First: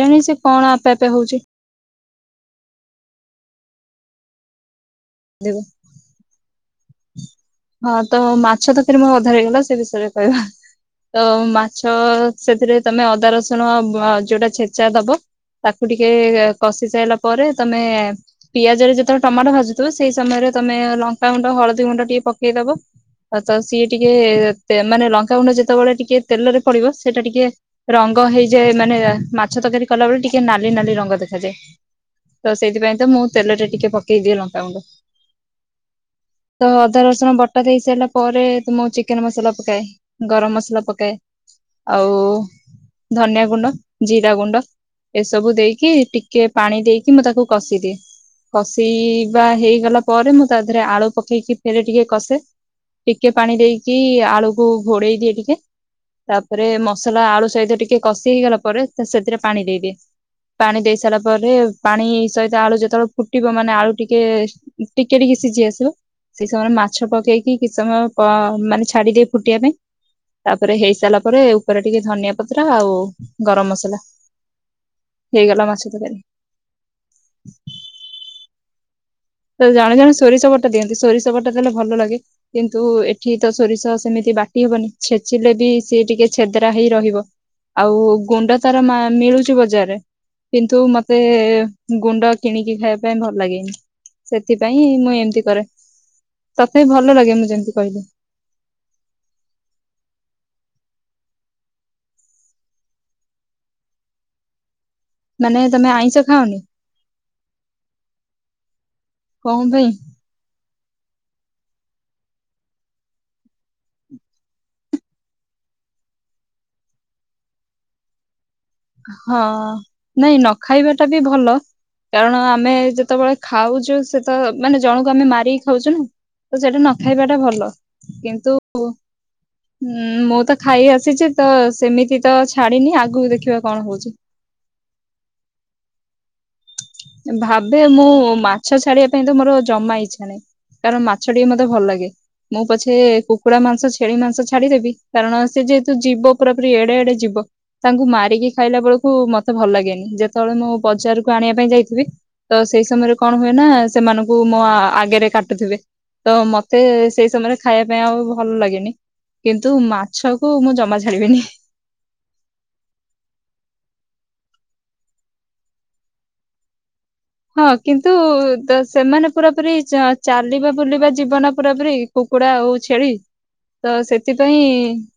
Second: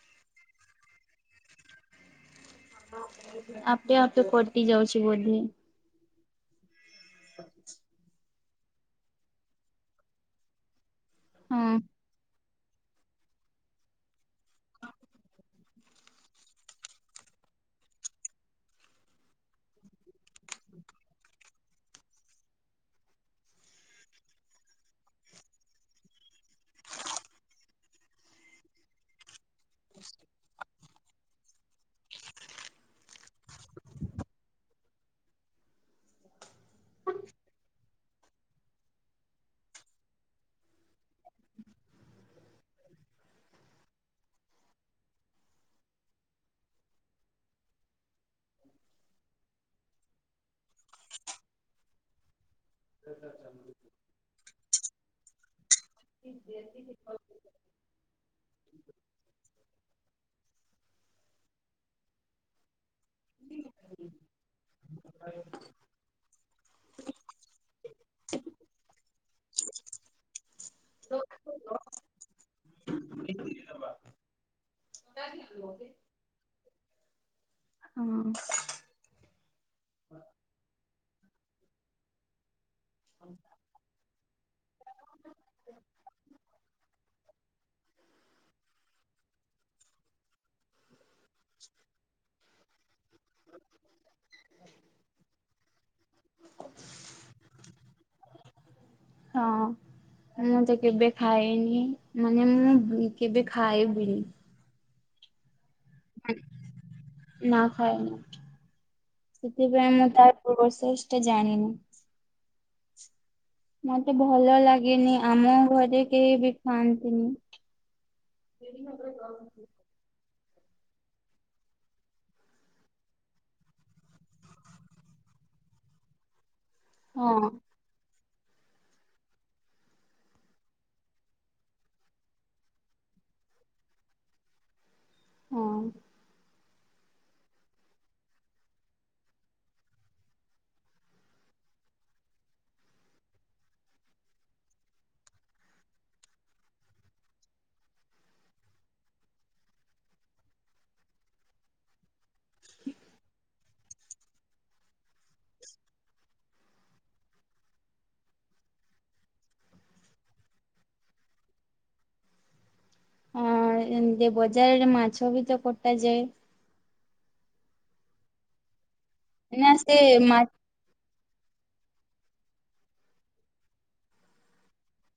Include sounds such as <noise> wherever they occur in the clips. କେଜାଣି ସେ କଣ ଆପେ ଆପେ ହଉଚି। ଆପେ ଆପେ କଟି ଯାଉଚି ବୋଧେ। ହଁ ତ ମାଛ ତରକାରି ମୋର ଅଧା ହେଇଗଲା ସେ ବିଷୟରେ କହିବା। ତ ହଁ ମାଛ ସେଥିରେ ତମେ ଅଦା ରସୁଣ ବ ଯୋଉଟା ଛେଚା ଦବ ତାକୁ ଟିକେ କଷି ସାଇଲା ପରେ ତମେ ପିଆଜରେ ଯେତେବେଳେ ଟମାଟୋ ଭାୁଜୁଥିବ ସେଇ ସମୟରେ ତମେ ଲଙ୍କାଗୁଣ୍ଡ ହଳଦୀ ଗୁଣ୍ଡ ଟିକେ ପକେଇଦବ। ତ ସିଏ ଟିକେ ତେ ମାନେ ଲଙ୍କାଗୁଣ୍ଡ ଯେତେବେଳେ ଟିକେ ତେଲରେ ପଡିବ ସେଇଟା ଟିକେ ରଙ୍ଗ ହେଇଯାଏ ମାନେ ମାଛ ତରକାରୀ କଲା ବେଳେ ଟିକେ ନାଲି ନାଲି ରଙ୍ଗ ଦେଖାଯାଏ। ତ ସେଇଥିପାଇଁ ତ ମୁଁ ତେଲରେ ଟିକେ ପକେଇ ଦିଏ ଲଙ୍କାଗୁଣ୍ଡ। ତ ଅଦା ରସୁଣ ବଟା ଦେଇସାରିଲା ପରେ ତ ମୁ ଚିକେନ ମସଲା ପକାଏ ଗରମ ମସଲା ପକାଏ। ଆଉ ଧନିଆ ଗୁଣ୍ଡ ଜିରା ଗୁଣ୍ଡ ଏସବୁ ଦେଇକି ଟିକେ ପାଣି ଦେଇକି ମୁଁ ତାକୁ କଷିଦିଏ। କଷେଇ ବା ହେଇଗଲା ପରେ ମୁଁ ତା ଦେହରେ ଆଳୁ ପ ପକେଇକି ଫେରେ ଟିକେ କସେ ଟିକେ ପାଣି ଦେଇକି ଆଳୁକୁ ଘୋଡେଇ ଦିଏ ଟିକେ। ତା ପରେ ମସଲା ଆଳୁ ସହିତ ଟିକେ କଷି ହେଇଗଲା ପରେ ସେଥିରେ ପାଣି ଦେଇଦିଏ। ପାଣି ଦେଇ ସାରିଲା ପରେ ପାଣି ସହିତ ଆଳୁ ଯେତେବେଳେ ଫୁଟିବ ମାନେ ଆଳୁ ଟିକେ ଟିକେ ଟିକେ ସିଝି ଆସିବ। ସେଇ ସମୟରେ ମାଛ ପକେଇକି କିଛି ସମୟ ପ ମାନେ ଛାଡି ଦିଏ ଫୁଟିବା ପାଇଁ। ତା ପରେ ହେଇ ସାଇଲା ପରେ ଉପରେ ଟିକେ ଧନିଆ ପତ୍ର ଆଉ ଗରମ ମସଲା। ହେଇଗଲା ମାଛ ତକାରି। ହଁ। ତ ଜଣେ ଜଣେ ସୋରିଷ ବଟାଦିଅନ୍ତି ସୋରିଷ ବଟା ଦେଲେ ଭଲ ଲାଗେ। କିନ୍ତୁ ଏଠି ତ ସୋରିଷ ସେମିତି ବାଟି ହବନି ଛେଚିଲେ ବି ସିଏ ଟିକେ ଛେଦ୍ରା ହେଇ ରହିବ। ଆଉ ଗୁଣ୍ଡ ତାର ମା ମିଳୁଛି ବଜାରରେ। କିନ୍ତୁ ମତେ ଗୁଣ୍ଡ କିଣିକି ଖାଇବା ପାଇଁ ଭଲ ଲାଗେନି। ସେଥିପାଇଁ ମୁଁ ଏମିତି କରେ ତଥାପି ଭଲ ଲାଗେ ମୁଁ ଯେମିତି କହିଲି। ହଁ। ମୁଁ ତେ କେବେ ଖାଏନି ମାନେ ମୁଁ କେବେ ଖାଇବିନି। ମାନେ ତମେ ଆଇଁଷ ଖାଅନି। ନା ଖାଏନା କଣ ପାଇଁ ସେଥିପାଇଁ ମୁଁ ତ ପ୍ରୋସେସ ଟା ଜାଣିନି। ମତେ ଭଲ ଲାଗେନି ଆମ ଘରେ କେହି ବି ଖାଆନ୍ତିନି। ହଁ ନାଇଁ ନ ଖାଇବା ଟା ବି ଭଲ। କାରଣ ଆମେ ଯେତେବେଳେ ଖାଉଛୁ ସେତ ମାନେ ଜଣକୁ ଆମେ ମାରିକି ଖାଉଛୁ ନା। ତ ସେଟା ନ ଖାଇବାଟା ହଁ। ଭଲ କିନ୍ତୁ ହୁଁ ମୁଁ ତ ଖାଇ ଆସିଛି ତ ସେମିତି ତ ଛାଡିିନି ଆଗକୁ ଦେଖିବା କଣ ହଉଛି। ହଁ। ଭାବେ ମୁଁ ମାଛ ଛାଡିବା ପାଇଁ ତ ମୋର ଜମା ଇଛା ନାହିଁ। କାରଣ ମାଛ ଟିକେ ମତେ ଭଲ ଲାଗେ। ମୁଁ ପଛେ କୁକୁଡ଼ା ମାଂସ ଛେଳି ମାଂସ ଛାଡିଦେବି କାରଣ ସେ ଯେହେତୁ ଯିବ ପୁରାପୁରୀ ଏଡେ ଏଡେ ଯିବ। ତାଙ୍କୁ ମାରିକି ଖାଇଲା ବେଳକୁ ମତେ ଭଲ ଲାଗେନି ଯେତେବେଳେ ମୁଁ ବଜାରକୁ ଆଣିବା ପାଇଁ ଯାଇଥି ବି ତ ସେଇ ସମୟରେ କଣ ହୁଏ ନା ସେମାନଙ୍କୁ ମୋ ଆଗରେ କାଟୁଥିବେ। ତ ମତେ ସେଇ ସମୟରେ ଖାଇବା ପାଇଁ ଆଉ ଭଲ ଲାଗେନି। କିନ୍ତୁ ମାଛକୁ ମୁଁ ଜମା ଛାଡିବିନି। ଅ ଏମତି ବଜାରରେ ମାଛ ବି ତ କଟାଯାଏ। ହଁ କିନ୍ତୁ ତ ସେମାନେ ନା ପୁରାପୁରି ସେ ଚା ମା ଚାଲିବା ବୁଲିବା ଜୀବନ ପୁରା ପୁରି କୁକୁଡ଼ା ଆଉ ଛେଳି। ତ ସେଥିପାଇଁ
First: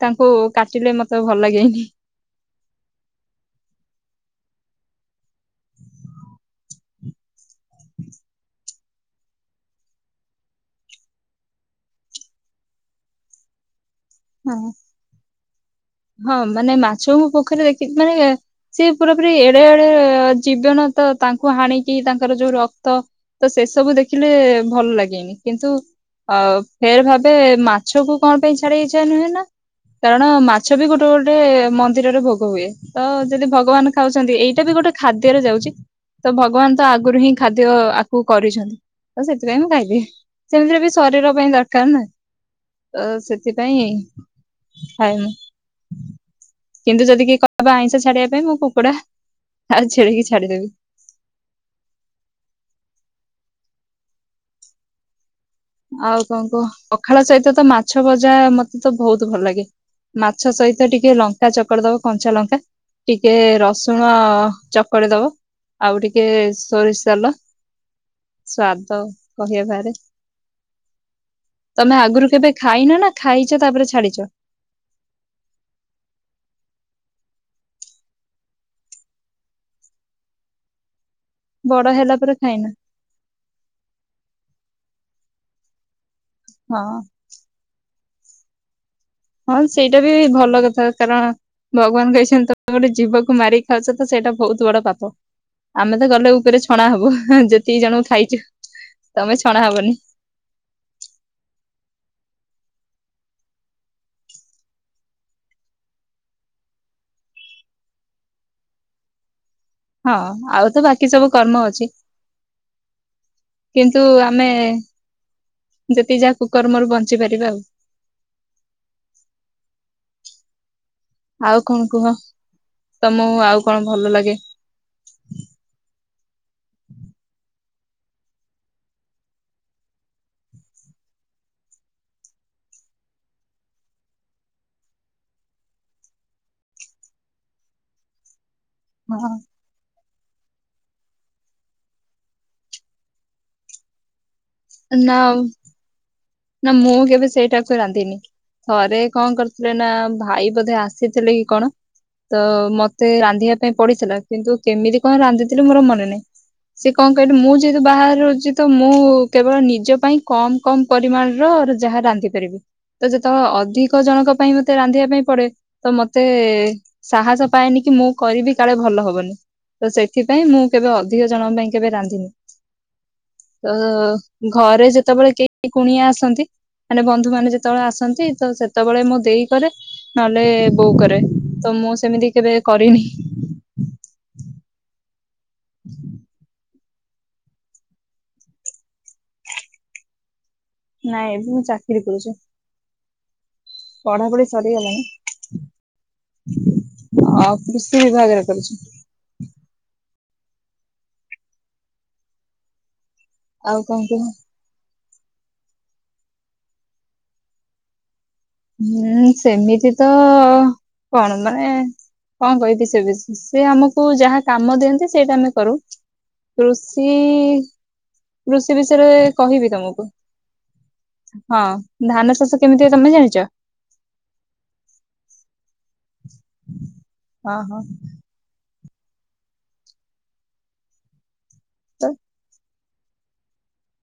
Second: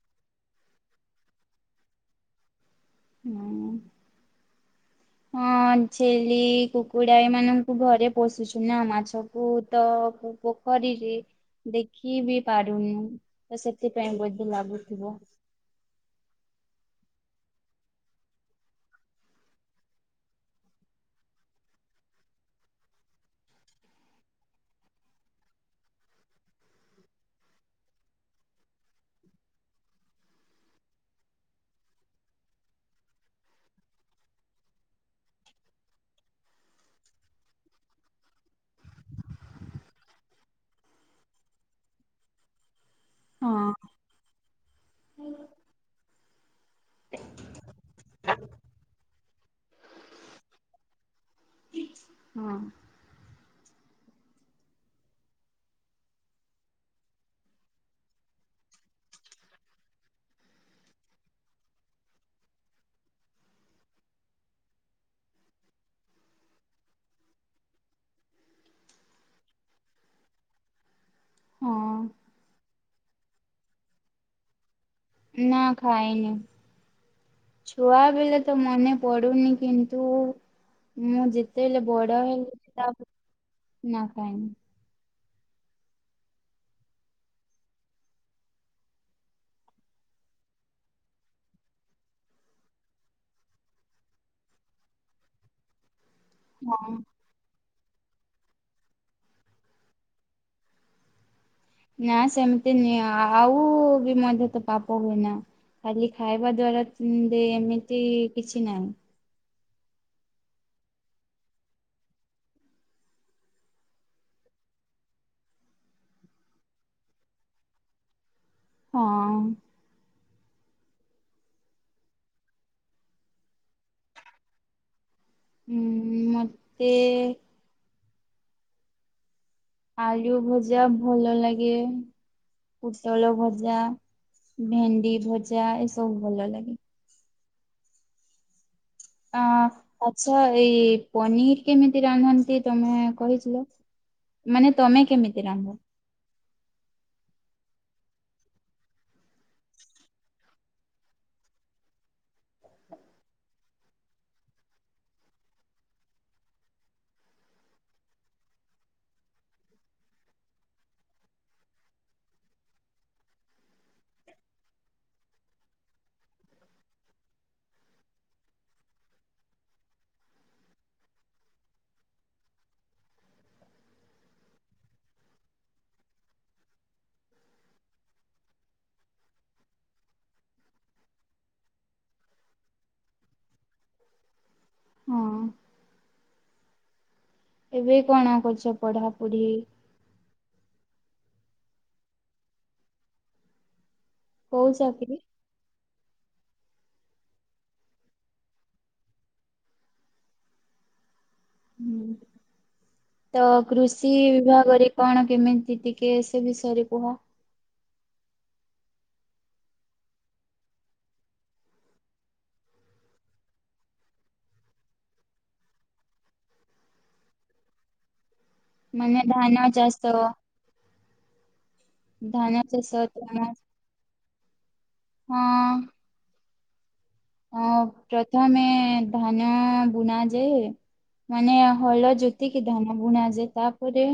ତାଙ୍କୁ କାଟିଲେ ମତେ ଭଲ ଲାଗେନି। ହଁ। <inaudible> ହଁ, ଛେଳି, କୁକୁଡା ଏମାନଙ୍କୁ ଘରେ ପୋଷୁଛୁ ନା, ମାଛକୁ ତ ପୋଖରୀରେ ଦେଖି ବି ପାରୁନୁ, ତ ସେଥିପାଇଁ ବୋଧେ ହଁ ଲାଗୁଥିବ। ହଁ, ମାନେ ମାଛ ମୁଁ ପୋଖରୀରେ ଦେଖିଚି ମାନେ ସେ ପୁରା ପୁରି ଏଡେ ଏଡେ ଜୀବନ ତ ତାଙ୍କୁ ହାଣିକି, ତାଙ୍କର ଯୋଉ ରକ୍ତ ତ ସେସବୁ ଦେଖିଲେ ଭଲ ଲାଗେଇନି। କିନ୍ତୁ ଅ ଫେର ଭାବେ ମାଛକୁ କଣ ପାଇଁ ଛାଡି ହେଇଯାଏ ନୁହେଁ ନା, କାରଣ ମା ଛ ବି ଗୋଟେ ଗୋଟେ ମନ୍ଦିରରେ ଭୋଗ ହୁଏ। ତ ଯଦି ଭଗବାନ ଖାଉଛନ୍ତି, ଏଇଟା ବି ଗୋଟେ ଖାଦ୍ୟରେ ଯାଉଛି। ତ ଭଗବାନ ତ ଆଗରୁ ହିଁ ଖାଦ୍ୟ ଆକୁ କରିଛନ୍ତି, ତ ସେଥିପାଇଁ ମୁଁ ଖାଇଦିଏ। ସେମିତିରେ ବି ଶରୀର ପାଇଁ ଦରକାର ନା, ତ ହଁ ସେଥିପାଇଁ ଖାଏ ମୁଁ। କିନ୍ତୁ ଯଦି କିଏ କହିବ ଆଇଁଷ ଛାଡିବା ପାଇଁ ମୁଁ କୁକୁଡ଼ା, ଆଉ ଛେଳି କି ଛାଡିଦେବି। ହଁ। ଆଉ କଣ କୁହ? ପଖାଳ ସହିତ ତ ମାଛ ଭଜା ମତେ ତ ବହୁତ ଭଲ ଲାଗେ। ମାଛ ସହିତ ଟିକେ ଲଙ୍କା ଚକଡି ଦବ, କଞ୍ଚା ଲଙ୍କା ଟିକେ ରସୁଣ ଅ ଚକଡି ଦବ ଆଉ ଟିକେ ସୋରିଷ ତେଲ, ସ୍ଵାଦ କହିବା ବାହାରେ। ତମେ ଆଗରୁ କେବେ ଖାଇନ ନା, ଖାଇଛ, ତାପରେ ଛାଡିଛ? ନାଁ, ଖାଇନି। ଛୁଆବେଲେ ତ ମନେ ପଡୁନି କିନ୍ତୁ ମୁଁ ଯେ ଯେତେହେଲେ ହେଲା ବଡ ପରେ ହେଲେ ଖାଇନ ତା ପରେ, ନା ଖାଇନି। ହଁ। ହଁ, ସେଇଟା ବି ଭଲ କଥା। କାରଣ ଭଗବାନ କହିଛନ୍ତି ତମେ ଗୋଟେ ଜୀବକୁ ମାରିକି ଖାଉଛ ତ, ସେଇଟା ବହୁତ ବଡ ପାପ। ଆମେ ତ ଗଲେ ଉ ଉପରେ ଛଣା ହଁ ହବୁ, ହାଁ ଯେତିକି ଜଣଙ୍କୁ ଖାଇଛୁ। ତମେ ଛଣା ହବନି। ନା ସେମିତି ନୁହେଁ, ଆଉ ବି ମଧ୍ୟ ତ ପାପ ହୁଏନା। ଖାଲି ଖାଇବା ଦ୍ଵାରା ଉମ୍ ଏମିତି କିଛି ନାହିଁ। ହଁ, ଆଉ ତ ବାକି ସବୁ କର୍ମ ଅଛି। କିନ୍ତୁ ଆମେ ଯେତିକି ଯାହା କୁକର୍ମରୁ ବଞ୍ଚିପାରିବା ଆଉ। ହଁ। ଆଉ କଣ କୁହ, ତମକୁ ଆଉ କଣ ଭଲ ଲାଗେ? ହୁଁ, ମତେ ଆଳୁ ଭଜା ଭଲ ଲାଗେ ପୋଟଳ ଭଜା, ଭେଣ୍ଡି ଭଜା ଏସବୁ ଭଲ ଲାଗେ। ହଁ ଅଁ ଆଚ୍ଛା, ଏଇ ପନିର କେମିତି ରାନ୍ଧନ୍ତି ତମେ କହିଥିଲ? ମାନେ ତମେ ନା ଆଉ କେମିତି ରାନ୍ଧ? ନା, ମୁଁ କେବେ ସେଇଟାକୁ ରାନ୍ଧିନି। ଥରେ କଣ କରିଥିଲେ ନା, ଭାଇ ବୋଧେ ଆସିଥିଲେ କି କଣ ତ ମତେ ରାନ୍ଧିବା ପାଇଁ ପଡିଥିଲା, କିନ୍ତୁ କେମିତି କଣ ରାନ୍ଧିଥିଲି ମୋର ମନେ ନାହିଁ। ସେ କଣ କହିଲୁ, ମୁଁ ଯେହେତୁ ବାହାରେ ରହୁଛି ତ ମୁଁ କେବଳ ନିଜ ପାଇଁ କମ୍ କମ୍ ପରିମାଣର ଯାହା ରାନ୍ଧିପାରିବି। ତ ଯେତେବେଳେ ଅଧିକ ଜଣଙ୍କ ପାଇଁ ମତେ ରାନ୍ଧିବା ପାଇଁ ପଡେ, ତ ମତେ ସାହସ ପାଏନି କି ମୁଁ କରିବି କାଳେ ଭଲ ହବନି। ତ ସେଥିପାଇଁ ମୁଁ କେବେ ଅଧିକ ଜଣଙ୍କ ପାଇଁ କେବେ ରାନ୍ଧିନି। ତ ଘରେ ଯେତେବେଳେ କେହି କୁଣିଆ ଆସନ୍ତି ମାନେ ବନ୍ଧୁମାନେ ଯେତେବେଳେ ଆସନ୍ତି, ତ ସେତେବେଳେ ମୋ ଦେଇ କରେ ନହେଲେ ବୋଉ କରେ, ତ ମୁଁ ସେମିତି କେବେ କରିନି। ହଁ। ଏବେ କଣ କରୁଛ ପଢାପୁଢି? ନାଇଁ ଏବେ ମୁଁ ଚାକିରି କରୁଛି। ପଢାପଢି କୋଉ ଚାକିରି? ସରିଗଲାଣି ଆଉ କୃଷି ବିଭାଗରେ କରୁଛି। ହୁଁ। ତ ଆଉ କଣ କୃଷି କୁହ ବିଭାଗରେ କଣ କେମିତି ଟିକେ ସେ ବିଷୟରେ କୁହ। ହୁଁ ସେମିତି ତ କଣ ମାନେ କଣ କହିବି ସେ ବି ସେ ଆମକୁ ଯାହା କାମ ଦିଅନ୍ତି ସେଇଟା ଆମେ କରୁ। କୃଷି କୃଷି ବିଷୟରେ ମାନେ ଧାନ କହିବି ତମକୁ। ଚାଷ ହଁ ଧାନ ଚାଷ କେମିତି ତମେ ଜାଣିଛ। ହଁ। ହଁ ପ୍ରଥମେ ଧାନ ବୁଣାଯାଏ। ମାନେ ତ ହଳ ଯେତିକି ଧାନ ବୁଣଯାଏ ତାପରେ।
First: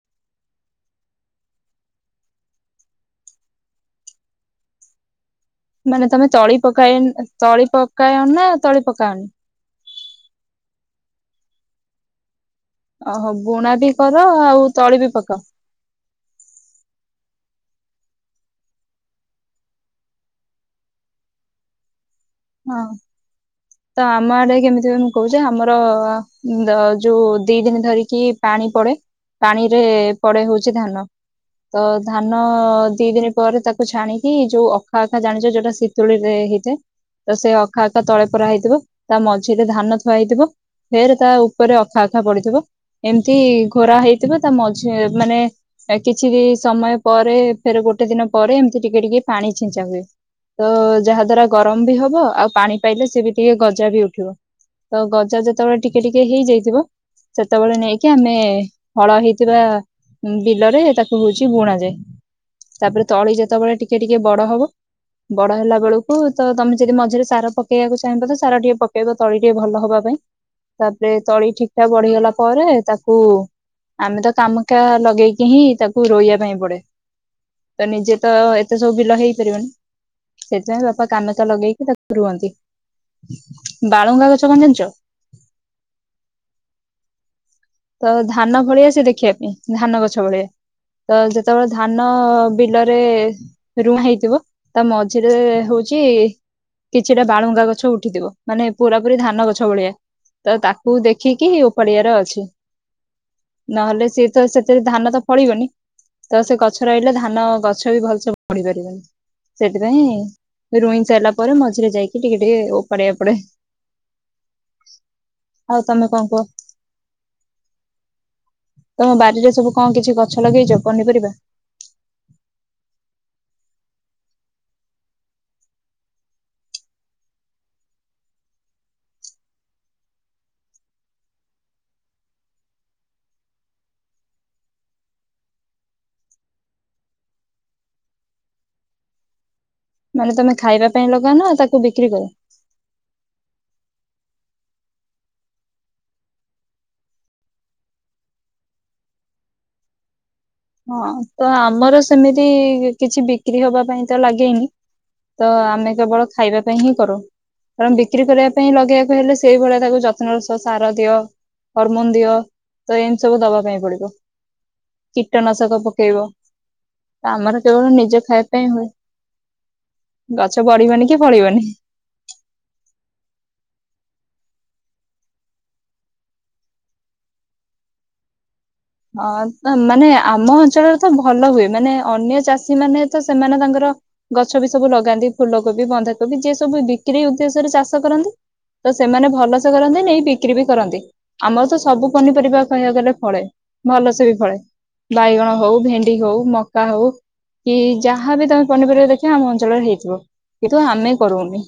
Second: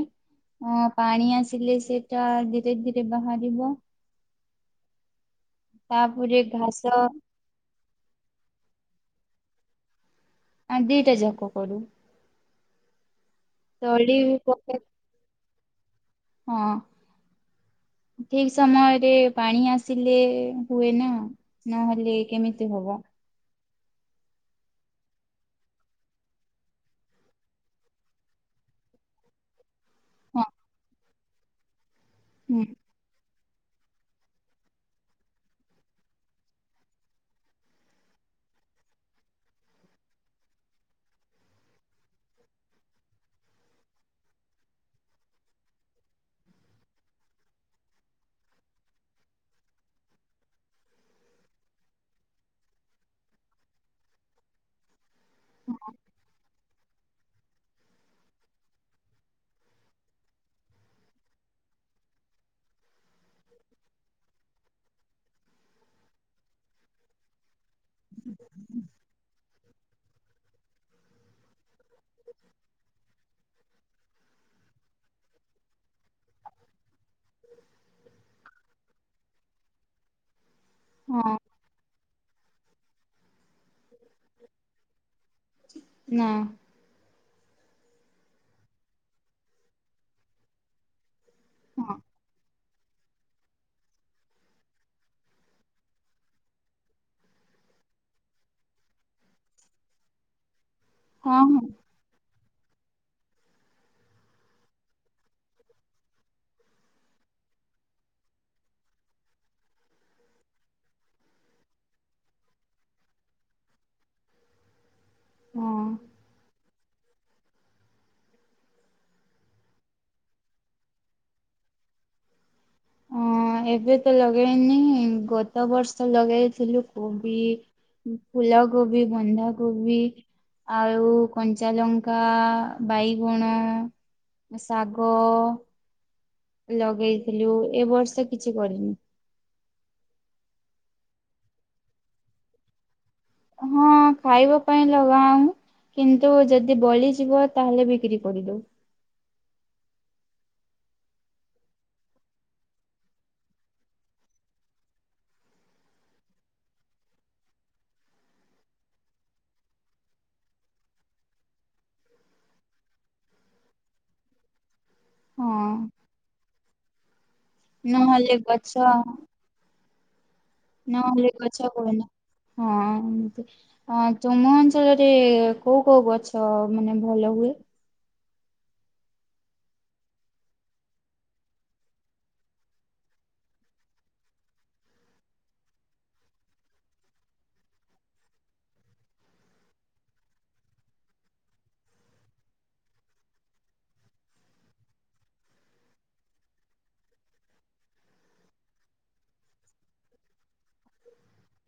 ହଁ ପାଣି ଆସିଲେ ସେଇଟା ଧୀରେ ଧୀରେ ବାହାରିବ। ମାନେ ତମେ ତାପରେ ତଳି ଘାସ ପକାଇ ତଳି ପକାୟନା ତଳି ପକାଅନି। ଆ ଦିଟା ଯାକ କରୁ। ଅ ହ ବୁଣା ବି ତଳି କର ଆଉ ପକା ତଳି ବି ପକାଅ। ହଁ। ଠିକ ସମୟରେ ପାଣି ଆସିଲେ ହୁଏ ନା ନହେଲେ କେମିତି ହଁ। ହବ? ତ ଆମ ଆଡେ କେମିତି କଣ କଉଛ ଆମର ଦ ଯୋଉ ଦି ଦିନ ଧରିକି ପାଣି ପଡେ ପାଣିରେ ପଡେ ହଁ ହଉଛି ଧାନ ତ ଧାନ ହୁଁ ଦି ଦିନ ପରେ ତାକୁ ଛାଣିକି ଯୋଉ ଅଖା ଆଖା ଜାଣିଛ ଯୋଉଟା ଶୀତୁଳୀରେ ହେଇଥାଏ। ତ ସେ ଅଖା ଅଖା ତଳେ ପୁରା ହେଇଥିବ ତା ମଝିରେ ଧାନ ଥୁଆ ହେଇଥିବ। ଫେର ତା ଉପରେ ଅଖା ଅଖା ପଡିଥିବ ଏମତି ଘୋରା ହେଇଥିବ ତା ମଝି ମାନେ କିଛି ସମୟ ପରେ ଫେର ଗୋଟେ ଦିନ ପରେ ଏମିତି ଟିକେ ଟିକେ ପାଣି ଛିଞ୍ଚା ହୁଏ। ତ ଯାହା ଦ୍ଵାରା ଗରମ ବି ହବ। ଥୁଅ ଆଉ ପାଣି ପାଇଲେ ସେ ବି ଟିକେ ଗଜା ବି ଉଠିବ ତ ଗଜା ଯେତେ ବେଳେ ଟିକେ ଟିକେ ହେଇ ଯାଇଥିବ ସେତେ ବେଳେ ନେଇକି ଆମେ ହଳ ହେଇଥିବା ବିଲରେ ତାକୁ ହଉଛି ବୁଣା ଯାଏ। ତାପରେ ତଳି ଯେତେ ବେଳେ ଟିକେ ଟିକେ ବଡ ହବ ବଡ ହେଲା ବେଳକୁ ତ ତମେ ଯଦି ମଝିରେ ସାର ପକେଇବାକୁ ଚାହିଁବ ତ ସାର ଟିକେ ପକେଇବ ତଳି ଟିକେ ଭଲ ହବା ପାଇଁ ତାପରେ ତଳି ଠିକ୍ ଟା ବଢିଗଲା ପରେ ତା କୁ ଆମେ ତ କାମଖା ଲଗେଇକି ହିଁ ତାକୁ ରୋଇବା ପାଇଁ ପଡେ। ତ ନିଜେ ତ ଏତେ ସବୁ ବିଲ ହେଇ ପାରିବନି। ସେଥିପାଇଁ ବାପା ହଁ କାନଚା ଲଗେଇକି ତାକୁ ରୁଅନ୍ତି ବାଳୁଙ୍ଗା ଗଛ କଣ ଜାଣିଛ? ନା। ତ ଧାନ ଭଳିଆ ସେ ଦେଖିବା ପାଇଁ ଧାନ ଗଛ ଭଳିଆ। ତ ଯେତେ ବେଳେ ହଁ ଧାନ ବିଲରେ ରୁଣା ହେଇଥିବ ତା ମଝିରେ ହଉଛି କିଛିଟା ବାଳୁଙ୍ଗା ଗଛ ଉଠିଥିବ ମାନେ ପୁରା ପୁରୀ ଧାନ ଗଛ ଭଳିଆ। ତ ତାକୁ ହଁ ଦେଖିକି ହି ଉପାଡିଆରେ ଅଛି। ନହେଲେ ସିଏ ତ ସେଥିରେ ଧାନ ତ ଫଳିବନି। ତ ସେ ଗଛ ରହିଲେ ଧାନ ଗଛ ବି ଭଲସେ ବଢି ପାରିବନି। ତ ସେଥିପାଇଁ ରୁଣି ସାରିଲା ପରେ ମଝିରେ ଯାଇକି ଟିକେ ଟିକେ ଓପାଡିବା ପଡେ। ହଁ ଆଉ ହଁ। ତମେ କଣ କୁହ। ତମ ବାଡି ରେ ସବୁ କଣ କିଛି ଗଛ ଲଗେଇଛ ପନିପରିବା? ହଁ ଏବେ ତ ଲଗେଇନି ଗତ ବର୍ଷ ଲଗେଇଥିଲୁ କୋବି ଫୁଲ କୋବି ବନ୍ଧାକୋବି। ଆଉ କଞ୍ଚାଲଙ୍କା ବାଇଗଣ। ଶାଗ। ଲଗେଇଥିଲୁ ଏ ବର୍ଷ କିଛି କରିନି। ମାନେ ତମେ ଖାଇବା ପାଇଁ ଲଗାଅନା ତାକୁ ବିକ୍ରି କର। ହଁ ଖାଇବା ପାଇଁ ଲଗାଉଁ। କିନ୍ତୁ ଯଦି ବଳିଯିବ ତାହେଲେ ବିକ୍ରି କରିଦଉ। ହଁ ତ ଆମର ସେମିତି କିଛି ବିକ୍ରି ହବା ପାଇଁ ତ ଲାଗେନି। ତ ଆମେ କେବଳ ଖାଇବା ପାଇଁ ହିଁ କରୁ। କାରଣ ବିକ୍ରି କରିବା ପାଇଁ ଲଗେଇବାକୁ ହେଲେ ସେଇଭଳିଆ ତାକୁ ଯତ୍ନର ସ ସାର ଦିଅ ହରମୋନ ଦିଅ ତ ଏମିତି ସବୁ ଦବା ପାଇଁ ପଡ଼ିବ। କୀଟନାଶକ ହଁ ପକେଇବ ଆମର କେବଳ ନିଜ ନହେଲେ ଖାଇବା ପାଇଁ ଗଛ ହୁଏ। ଗଛ ବ ନହେଲେ ଗଛ କୁହେନି ହଁ ଏମତି। ଅ ତୁମ ଅଞ୍ଚଳରେ କୋଉ କୋଉ ଗଛ ମାନେ ଭଲ ହୁଏ? ଅଁ ତ ମାନେ ଆମ ଅଞ୍ଚଳରେ ତ ଭଲ ହୁଏ ମାନେ ଅନ୍ୟ ଚାଷୀ ମାନେ ତ ସେମାନେ ତାଙ୍କର ଗଛ ବି ସବୁ ଲଗାନ୍ତି ଫୁଲ କୋବି, ବନ୍ଧାକୋବି ଯିଏ ସବୁ ବିକ୍ରି ଉଦ୍ଦେଶ୍ୟରେ ଚାଷ କରନ୍ତି। ତ ସେମାନେ ଭଲସେ କରନ୍ତି ନେଇ ବିକ୍ରି ବି କରନ୍ତି। ଆମର ତ ସବୁ ପନିପରିବା କହିବାକୁ ଗଲେ ଫଳେ। ଭଲ ସେ ବି ଫଳେ ବାଇଗଣ ହଉ ଭେଣ୍ଡି ହଉ ମକା ହଉ। କି ଯାହାବି ତମେ ପନିପରିବା ଦେଖିବ ଆମ ଅଞ୍ଚଳରେ ହେଇଥିବ। କିନ୍ତୁ ଆମେ କରୁଉନି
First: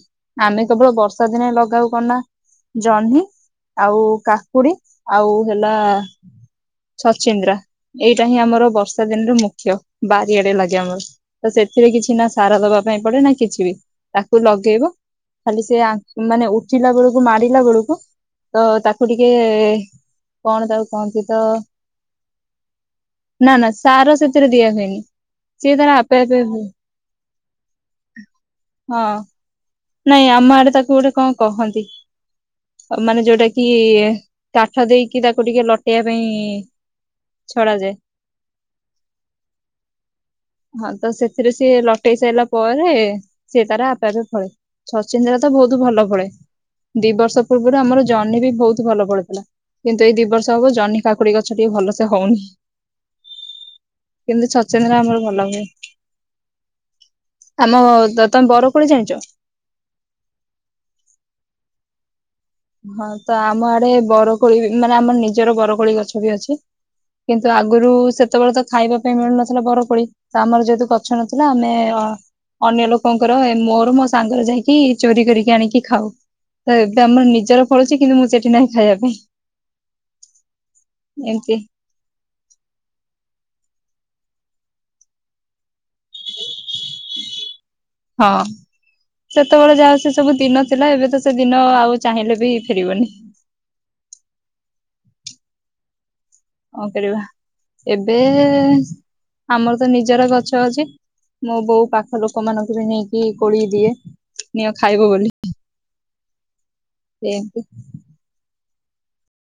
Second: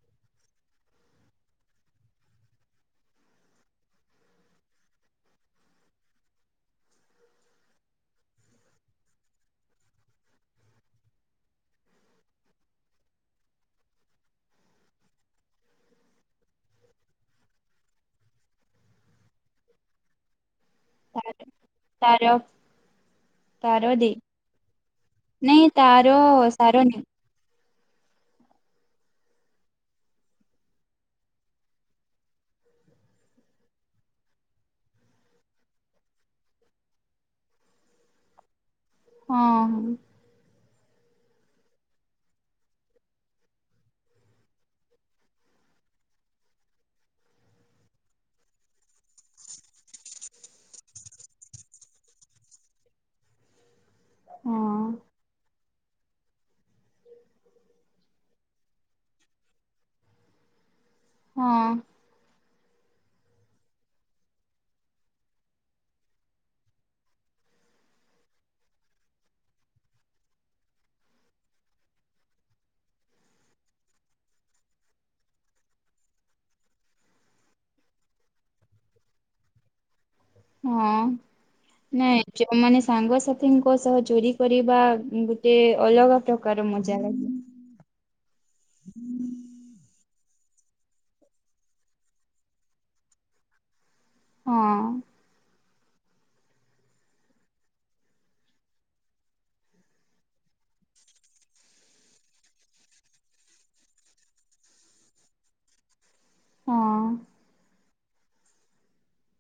ଆମେ କେବଳ ବର୍ଷା ଦିନେ ଲଗାଉ କନା ଜହ୍ନି ଆଉ କାକୁଡ଼ି ଆଉ ହେଲା ଛଚିନ୍ଦ୍ରା ଏଇଟା ହିଁ ଆମର ବର୍ଷା ଦିନରେ ମୁଖ୍ୟ ବାରିଆଡ଼େ ଲାଗେ ଆମର। ତ ସେଥିରେ କିଛି ନା ସାର ଦବା ପାଇଁ ପଡ଼େ ନା କିଛି ବି ତାକୁ ଲଗେଇବ ଖାଲି ସେ ଆ ମାନେ ଉଚିଲା ବେଳକୁ ମାଡ଼ିଲା ବେଳକୁ ତ ତାକୁ ଟିକେ କଣ ତାକୁ କହନ୍ତି ତ ତାର। ନା ନା ତାର ସାର ଦେ ସେଥିରେ ଦିଆ ହୁଏନି ସିଏ ନାଇଁ ଆପେ ତାର ଆପେ ହୁଏ। ସାର ନିଏ। ହଁ। ନାଇଁ ଆମ ଆଡ଼େ ତାକୁ ଗୋଟେ କଣ କହନ୍ତି। ମାନେ ଯୋଉଟା କି ଟାଠ ଦେଇକି ତାକୁ ଟିକେ ଲଟେଇବା ପାଇଁ। ଛଡ଼ାଯାଏ। ହଁ। ହଁ ତ ସେଥିରେ ସିଏ ଲଟେଇ ସାରିଲା ପରେ ସିଏ ତାର ଆପେ ଆପେ ଫଳେ। ଛଚିନ୍ଦ୍ରା ତ ବହୁତୁ ଭଲ ଫଳେ ଦି ବର୍ଷ ପୂର୍ବରୁ ଆମର ଜହ୍ନି ବି ବହୁତୁ ଭଲ ଫଳିଥିଲା। କିନ୍ତୁ ଏଇ ଦି ବର୍ଷ ହବ ଜହ୍ନି କାକୁଡ଼ି ଗଛ ଟିକେ ଭଲସେ ହଉନି। କିନ୍ତୁ ହଁ ଛଚିନ୍ଦ୍ର ଆମର ଭଲ ହୁଏ। ଆମ ତ ତମେ ବରକୋଳି ଜାଣିଛ? ହଁ। ହଁ ତ ଆମ ଆଡ଼େ ବରକୋଳି ହୁଏ ମାନେ ଆମର ନିଜର ବରକୋଳି ଗଛ ବି ଅଛି। କିନ୍ତୁ ଆଗୁରୁ ସେତେବେଳେ ତ ଖାଇବା ପାଇଁ ମିଳୁନଥିଲା ବରକୋଳି। ତ ଆମର ଯେହେତୁ ଗଛ ନଥିଲା ଆମେ ଅ ଅନ୍ୟ ଲୋକଙ୍କର ଏ ମୋର ମୋ ସାଙ୍ଗର ଯାଇକି ଚୋରି କରିକି ଆଣିକି ଖାଉ। ତ ଏବେ ଆମର ନିଜର ଫଳୁଛି କିନ୍ତୁ ମୁଁ ସେଠି ନାହିଁ ଖାଇବା ପାଇଁ। ହଁ। ଏମିତି ନାଇଁ ଯୋ ମାନେ ସାଙ୍ଗସାଥିଙ୍କ ସହ ଚୋରି କରିବା ଗୋଟେ ଅଲଗା ପ୍ରକାର ମଜା ଲାଗେ। ହଁ। ସେତେବେଳେ ଯାହାହ ସେ ସବୁ ଦିନ ଥିଲା ଏବେ ତ ସେ ଦିନ ଆଉ ଚାହିଁଲେ ବି ଫେରିବନି। ହଁ। କଣ କରିବା ଏବେ ଆମର ତ ନିଜର ଗଛ ଅଛି। ମୋ ବୋଉ ପାଖ ଲୋକମାନଙ୍କୁ ବି ନେଇକି କୋଳି ଦିଏ। ନିଅ ଖାଇବ ବୋଲି ହଁ ଏୟାକୁ।